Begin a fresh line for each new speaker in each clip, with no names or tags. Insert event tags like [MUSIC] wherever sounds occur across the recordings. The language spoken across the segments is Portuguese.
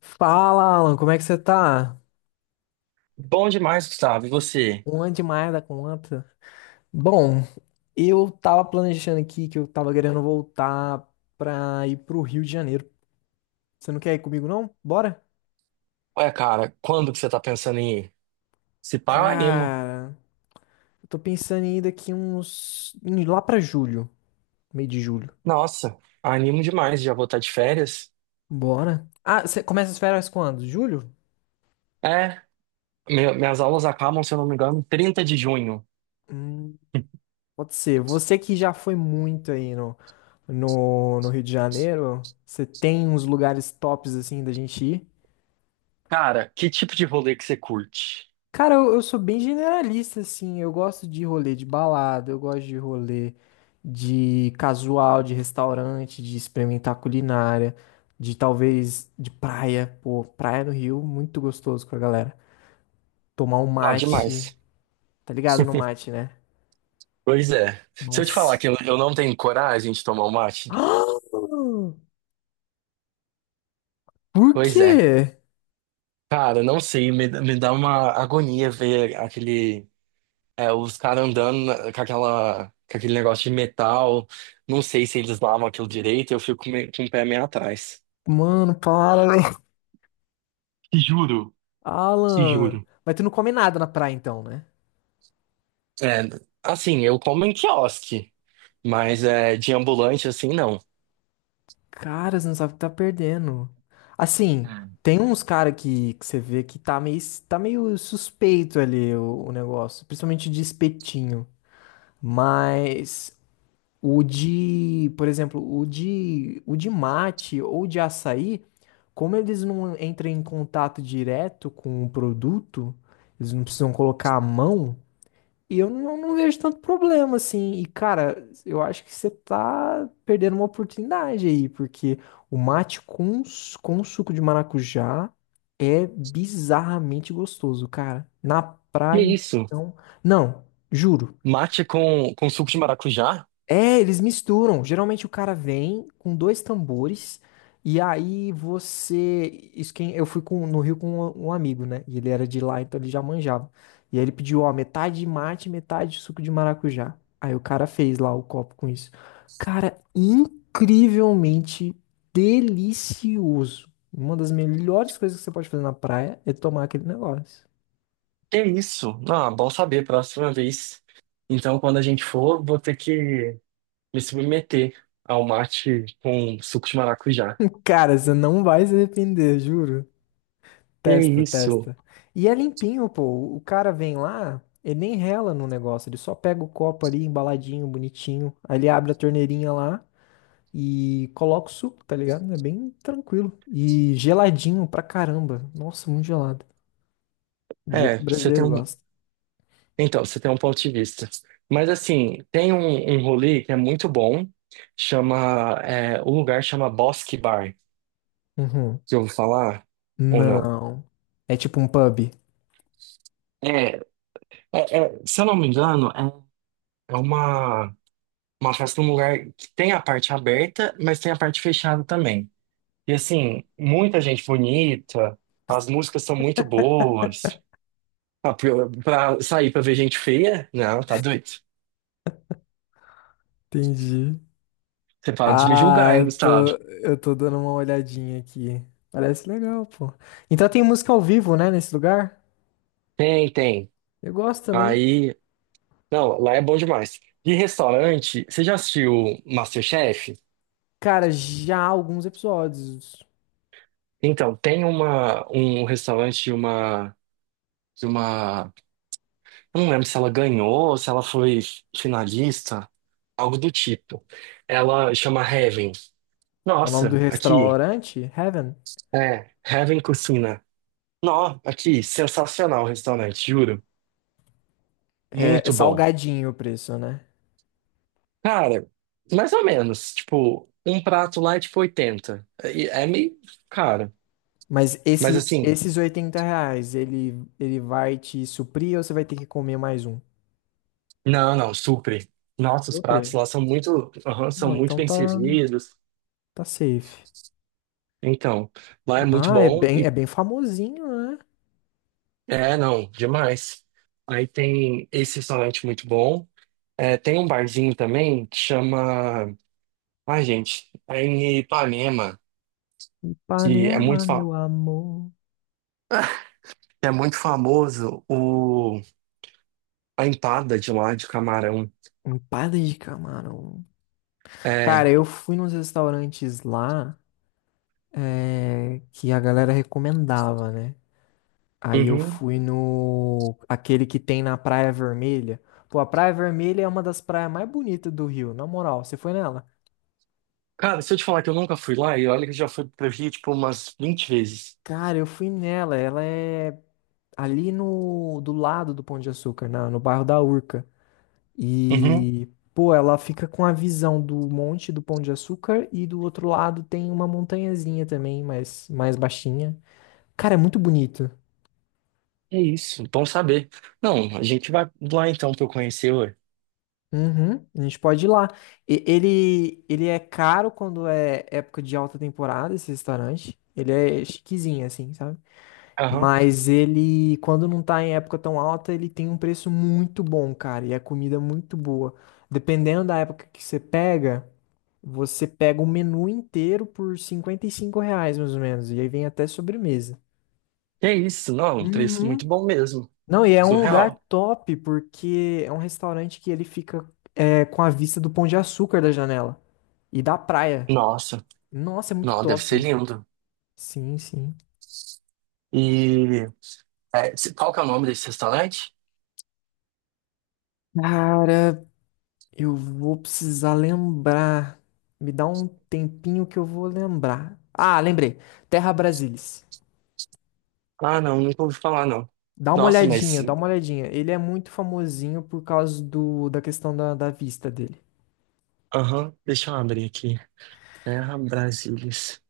Fala, Alan, como é que você tá?
Bom demais, Gustavo. E você?
Uma demais da conta. Bom, eu tava planejando aqui que eu tava querendo voltar pra ir pro Rio de Janeiro. Você não quer ir comigo, não? Bora?
Ué, cara, quando que você tá pensando em ir? Se pá, eu animo.
Cara, eu tô pensando em ir daqui lá pra julho, meio de julho.
Nossa, animo demais. Já vou estar de férias.
Bora? Ah, você começa as férias quando? Julho?
É, minhas aulas acabam, se eu não me engano, 30 de junho.
Hum, Pode ser. Você que já foi muito aí no, no Rio de Janeiro, você tem uns lugares tops assim da gente ir?
Cara, que tipo de rolê que você curte?
Cara, eu sou bem generalista, assim. Eu gosto de rolê de balada, eu gosto de rolê de casual, de restaurante, de experimentar culinária, de talvez de praia. Pô, praia no Rio, muito gostoso com a galera. Tomar um
Não,
mate.
demais.
Tá ligado no
[LAUGHS]
mate, né?
Pois é. Se eu te falar
Nossa.
que eu não tenho coragem de tomar um mate,
[GASPS] Por
pois é.
quê?
Cara, não sei, me dá uma agonia ver aquele. É, os caras andando com com aquele negócio de metal. Não sei se eles lavam aquilo direito, eu fico com o pé meio atrás.
Mano, para, velho.
Te juro, te
Alan.
juro.
Mas tu não come nada na praia, então, né?
É, assim, eu como em quiosque, mas é, de ambulante assim, não.
Cara, você não sabe o que tá perdendo. Assim,
Ah.
tem uns cara que você vê que tá meio suspeito ali o negócio, principalmente de espetinho. Mas o de, por exemplo, o de mate ou de açaí, como eles não entram em contato direto com o produto, eles não precisam colocar a mão. E eu não vejo tanto problema, assim. E, cara, eu acho que você tá perdendo uma oportunidade aí, porque o mate com suco de maracujá é bizarramente gostoso, cara. Na
Que
praia,
isso?
então. Não, juro.
Mate com suco de maracujá?
É, eles misturam. Geralmente o cara vem com dois tambores e aí isso quem eu fui no Rio com um amigo, né? E ele era de lá, então ele já manjava. E aí ele pediu, ó, metade de mate, metade de suco de maracujá. Aí o cara fez lá o copo com isso. Cara, incrivelmente delicioso. Uma das melhores coisas que você pode fazer na praia é tomar aquele negócio.
Que isso? Ah, bom saber, próxima vez. Então, quando a gente for, vou ter que me submeter ao mate com suco de maracujá.
[LAUGHS] Cara, você não vai se arrepender, juro.
Que
Testa,
isso?
testa. E é limpinho, pô. O cara vem lá, ele nem rela no negócio, ele só pega o copo ali embaladinho, bonitinho. Aí ele abre a torneirinha lá e coloca o suco, tá ligado? É bem tranquilo. E geladinho pra caramba. Nossa, muito gelado. Do jeito
É,
que o
você tem
brasileiro
um.
gosta.
Então, você tem um ponto de vista. Mas assim, um rolê que é muito bom, chama, é, o lugar chama Bosque Bar.
Uhum.
Que eu vou falar? Ou não?
Não. É tipo um pub.
É, é- é, se eu não me engano, é uma, uma festa num lugar que tem a parte aberta, mas tem a parte fechada também. E assim, muita gente bonita, as músicas são muito boas. Ah, pra sair pra ver gente feia? Não, tá doido.
Entendi.
Você para de me
Ah,
julgar, hein,
eu tô,
Gustavo?
eu tô dando uma olhadinha aqui. Parece legal, pô. Então tem música ao vivo, né, nesse lugar?
Tem, tem.
Eu gosto também.
Aí. Não, lá é bom demais. E restaurante, você já assistiu MasterChef?
Cara, já há alguns episódios.
Então, um restaurante de uma. Eu não lembro se ela ganhou, se ela foi finalista, algo do tipo. Ela chama Heaven.
O nome do
Nossa, aqui.
restaurante, Heaven,
É, Heaven Cucina. Nó, aqui, sensacional o restaurante, juro.
é
Muito bom.
salgadinho o preço, né?
Cara, mais ou menos. Tipo, um prato lá é tipo 80. E é meio caro.
Mas
Mas
esse,
assim.
esses R$ 80, ele vai te suprir ou você vai ter que comer mais um?
Não, não, super. Nossa, os pratos
Suprir.
lá são muito, aham, são
Não,
muito
então
bem
tá,
servidos.
tá safe.
Então, lá é muito
Ah, é
bom
bem,
e
é bem famosinho, né?
é, não, demais. Aí tem esse restaurante muito bom. É, tem um barzinho também que chama, ai, gente, é em Ipanema, que é
Ipanema,
muito fa-
meu amor.
[LAUGHS] que é muito famoso o a empada de lá de camarão.
Empada de camarão. Cara,
É,
eu fui nos restaurantes lá, é, que a galera recomendava, né? Aí eu
uhum.
fui no. Aquele que tem na Praia Vermelha. Pô, a Praia Vermelha é uma das praias mais bonitas do Rio, na moral. Você foi nela?
Cara, se eu te falar que eu nunca fui lá, e olha que eu já fui pro Rio, tipo, umas 20 vezes.
Cara, eu fui nela. Ela é ali no. Do lado do Pão de Açúcar, no bairro da Urca.
Uhum.
E. Pô, ela fica com a visão do monte do Pão de Açúcar e do outro lado tem uma montanhazinha também, mas mais baixinha. Cara, é muito bonito.
É isso, bom saber. Não, a gente vai lá então pra eu conhecer, ué.
Uhum, a gente pode ir lá. Ele é caro quando é época de alta temporada, esse restaurante. Ele é chiquezinho, assim, sabe?
Aham.
Mas ele, quando não tá em época tão alta, ele tem um preço muito bom, cara. E a comida é muito boa. Dependendo da época que você pega o menu inteiro por R$ 55, mais ou menos. E aí vem até sobremesa.
É isso, não, um preço muito
Uhum.
bom mesmo.
Não, e é um lugar
Surreal.
top, porque é um restaurante que ele fica é, com a vista do Pão de Açúcar da janela. E da praia.
Nossa,
Nossa, é muito
não, deve ser
top.
lindo.
Sim, sim.
E qual que é o nome desse restaurante?
Cara, eu vou precisar lembrar. Me dá um tempinho que eu vou lembrar. Ah, lembrei. Terra Brasilis.
Ah, não, nunca ouvi falar, não.
Dá uma
Nossa, mas.
olhadinha, dá uma olhadinha. Ele é muito famosinho por causa da questão da vista dele.
Aham, deixa eu abrir aqui. Terra Brasilis.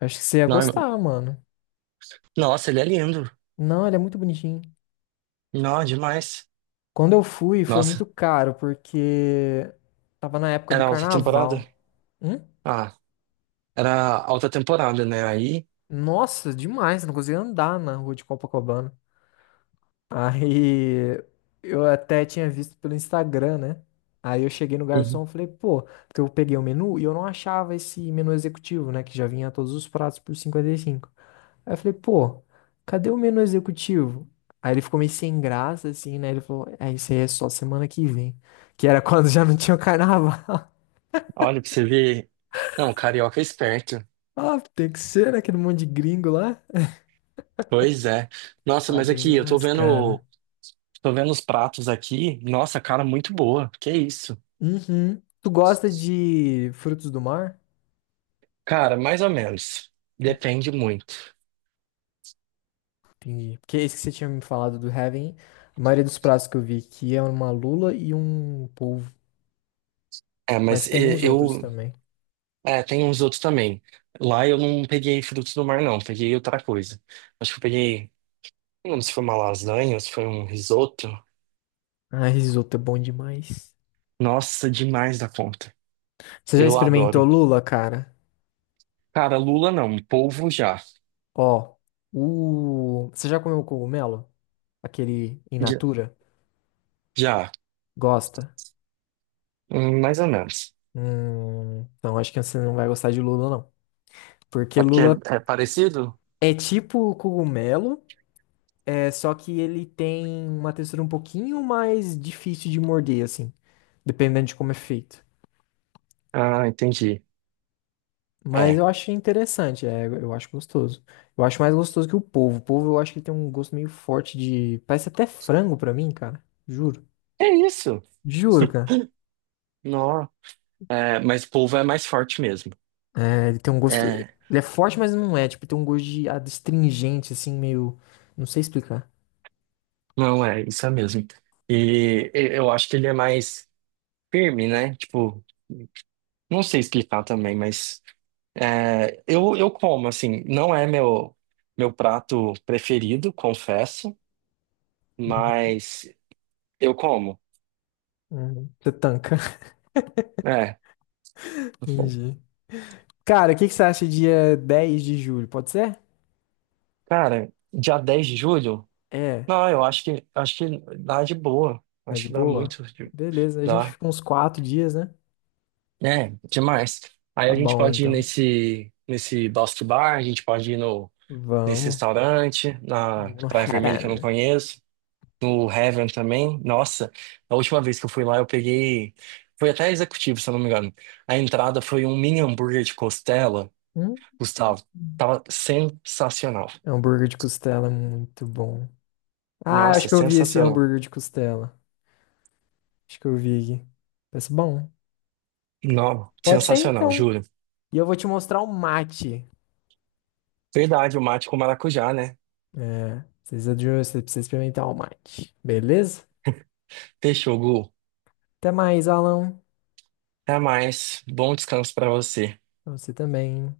Acho que você ia
Não,
gostar, mano.
nossa, ele é lindo.
Não, ele é muito bonitinho.
Não, demais.
Quando eu fui, foi muito
Nossa,
caro, porque tava na época do
era alta temporada?
carnaval. Hum?
Ah, era alta temporada, né? Aí.
Nossa, demais. Não conseguia andar na rua de Copacabana. Aí eu até tinha visto pelo Instagram, né? Aí eu cheguei no garçom e falei, pô, porque eu peguei o menu e eu não achava esse menu executivo, né? Que já vinha todos os pratos por 55. Aí eu falei, pô, cadê o menu executivo? Aí ele ficou meio sem graça, assim, né? Ele falou, é, isso aí é só semana que vem. Que era [LAUGHS] quando já não tinha o carnaval. [LAUGHS]
Olha, pra você ver. Não, carioca é esperto.
Ah, tem que ser, né? Aquele monte de gringo lá.
Pois é. Nossa,
A
mas
gringa é
aqui,
mais cara.
tô vendo os pratos aqui. Nossa, cara, muito boa. Que isso?
Uhum. Tu gosta de frutos do mar?
Cara, mais ou menos. Depende muito.
Entendi. Porque esse que você tinha me falado do Heaven, a maioria dos pratos que eu vi aqui é uma lula e um polvo.
É,
Mas
mas
tem
e-
uns outros
eu.
também.
É, tem uns outros também. Lá eu não peguei frutos do mar, não. Peguei outra coisa. Acho que eu peguei. Não lembro se foi uma lasanha, ou se foi um risoto.
Ah, risoto é bom demais.
Nossa, demais da conta.
Você já
Eu
experimentou
adoro.
lula, cara?
Cara, lula não. Polvo já.
Ó, Você já comeu cogumelo? Aquele in
Já.
natura?
Já.
Gosta?
Mais ou menos.
Não, acho que você não vai gostar de lula, não. Porque
É porque
lula
é parecido?
é tipo cogumelo, é só que ele tem uma textura um pouquinho mais difícil de morder, assim. Dependendo de como é feito.
Ah, entendi.
Mas
É.
eu acho interessante, é, eu acho gostoso. Eu acho mais gostoso que o polvo. O polvo eu acho que tem um gosto meio forte de. Parece até frango pra mim, cara. Juro.
É isso.
Juro, cara.
Não. É, mas polvo é mais forte mesmo.
É, ele tem um gosto.
É.
Ele é forte, mas não é. Tipo, tem um gosto de astringente, assim, meio. Não sei explicar.
Não, é, isso é mesmo. Eu acho que ele é mais firme, né? Tipo, não sei explicar também, mas é, eu como, assim, não é meu, meu prato preferido, confesso,
Uhum,
mas eu como.
uhum. Você tanca.
É.
[LAUGHS]
Eu como.
Entendi. Cara, o que que você acha dia 10 de julho? Pode ser?
Cara, dia 10 de julho?
É,
Não, eu acho que dá de boa.
tá
Acho
de
que dá
boa?
muito.
Beleza, a gente
Dá.
fica uns 4 dias, né?
É, demais. Aí
Tá
a gente
bom,
pode ir
então.
nesse Bosque Bar, a gente pode ir no, nesse
Vamos.
restaurante, na
Vamos no
Praia Vermelha que eu não
Heaven.
conheço, no Heaven também. Nossa, a última vez que eu fui lá eu peguei. Foi até executivo, se eu não me engano. A entrada foi um mini hambúrguer de costela,
Hum?
Gustavo. Tava sensacional.
Hambúrguer de costela, é muito bom. Ah, eu
Nossa,
acho que eu vi esse
sensacional.
hambúrguer de costela. Acho que eu vi aqui. Parece bom.
Não,
Pode ser
sensacional,
então.
juro.
E eu vou te mostrar o mate.
Verdade, o mate com maracujá, né?
É, você precisa experimentar o mate. Beleza?
Fechou, Gu.
Até mais, Alan.
Até mais. Bom descanso pra você.
Pra você também.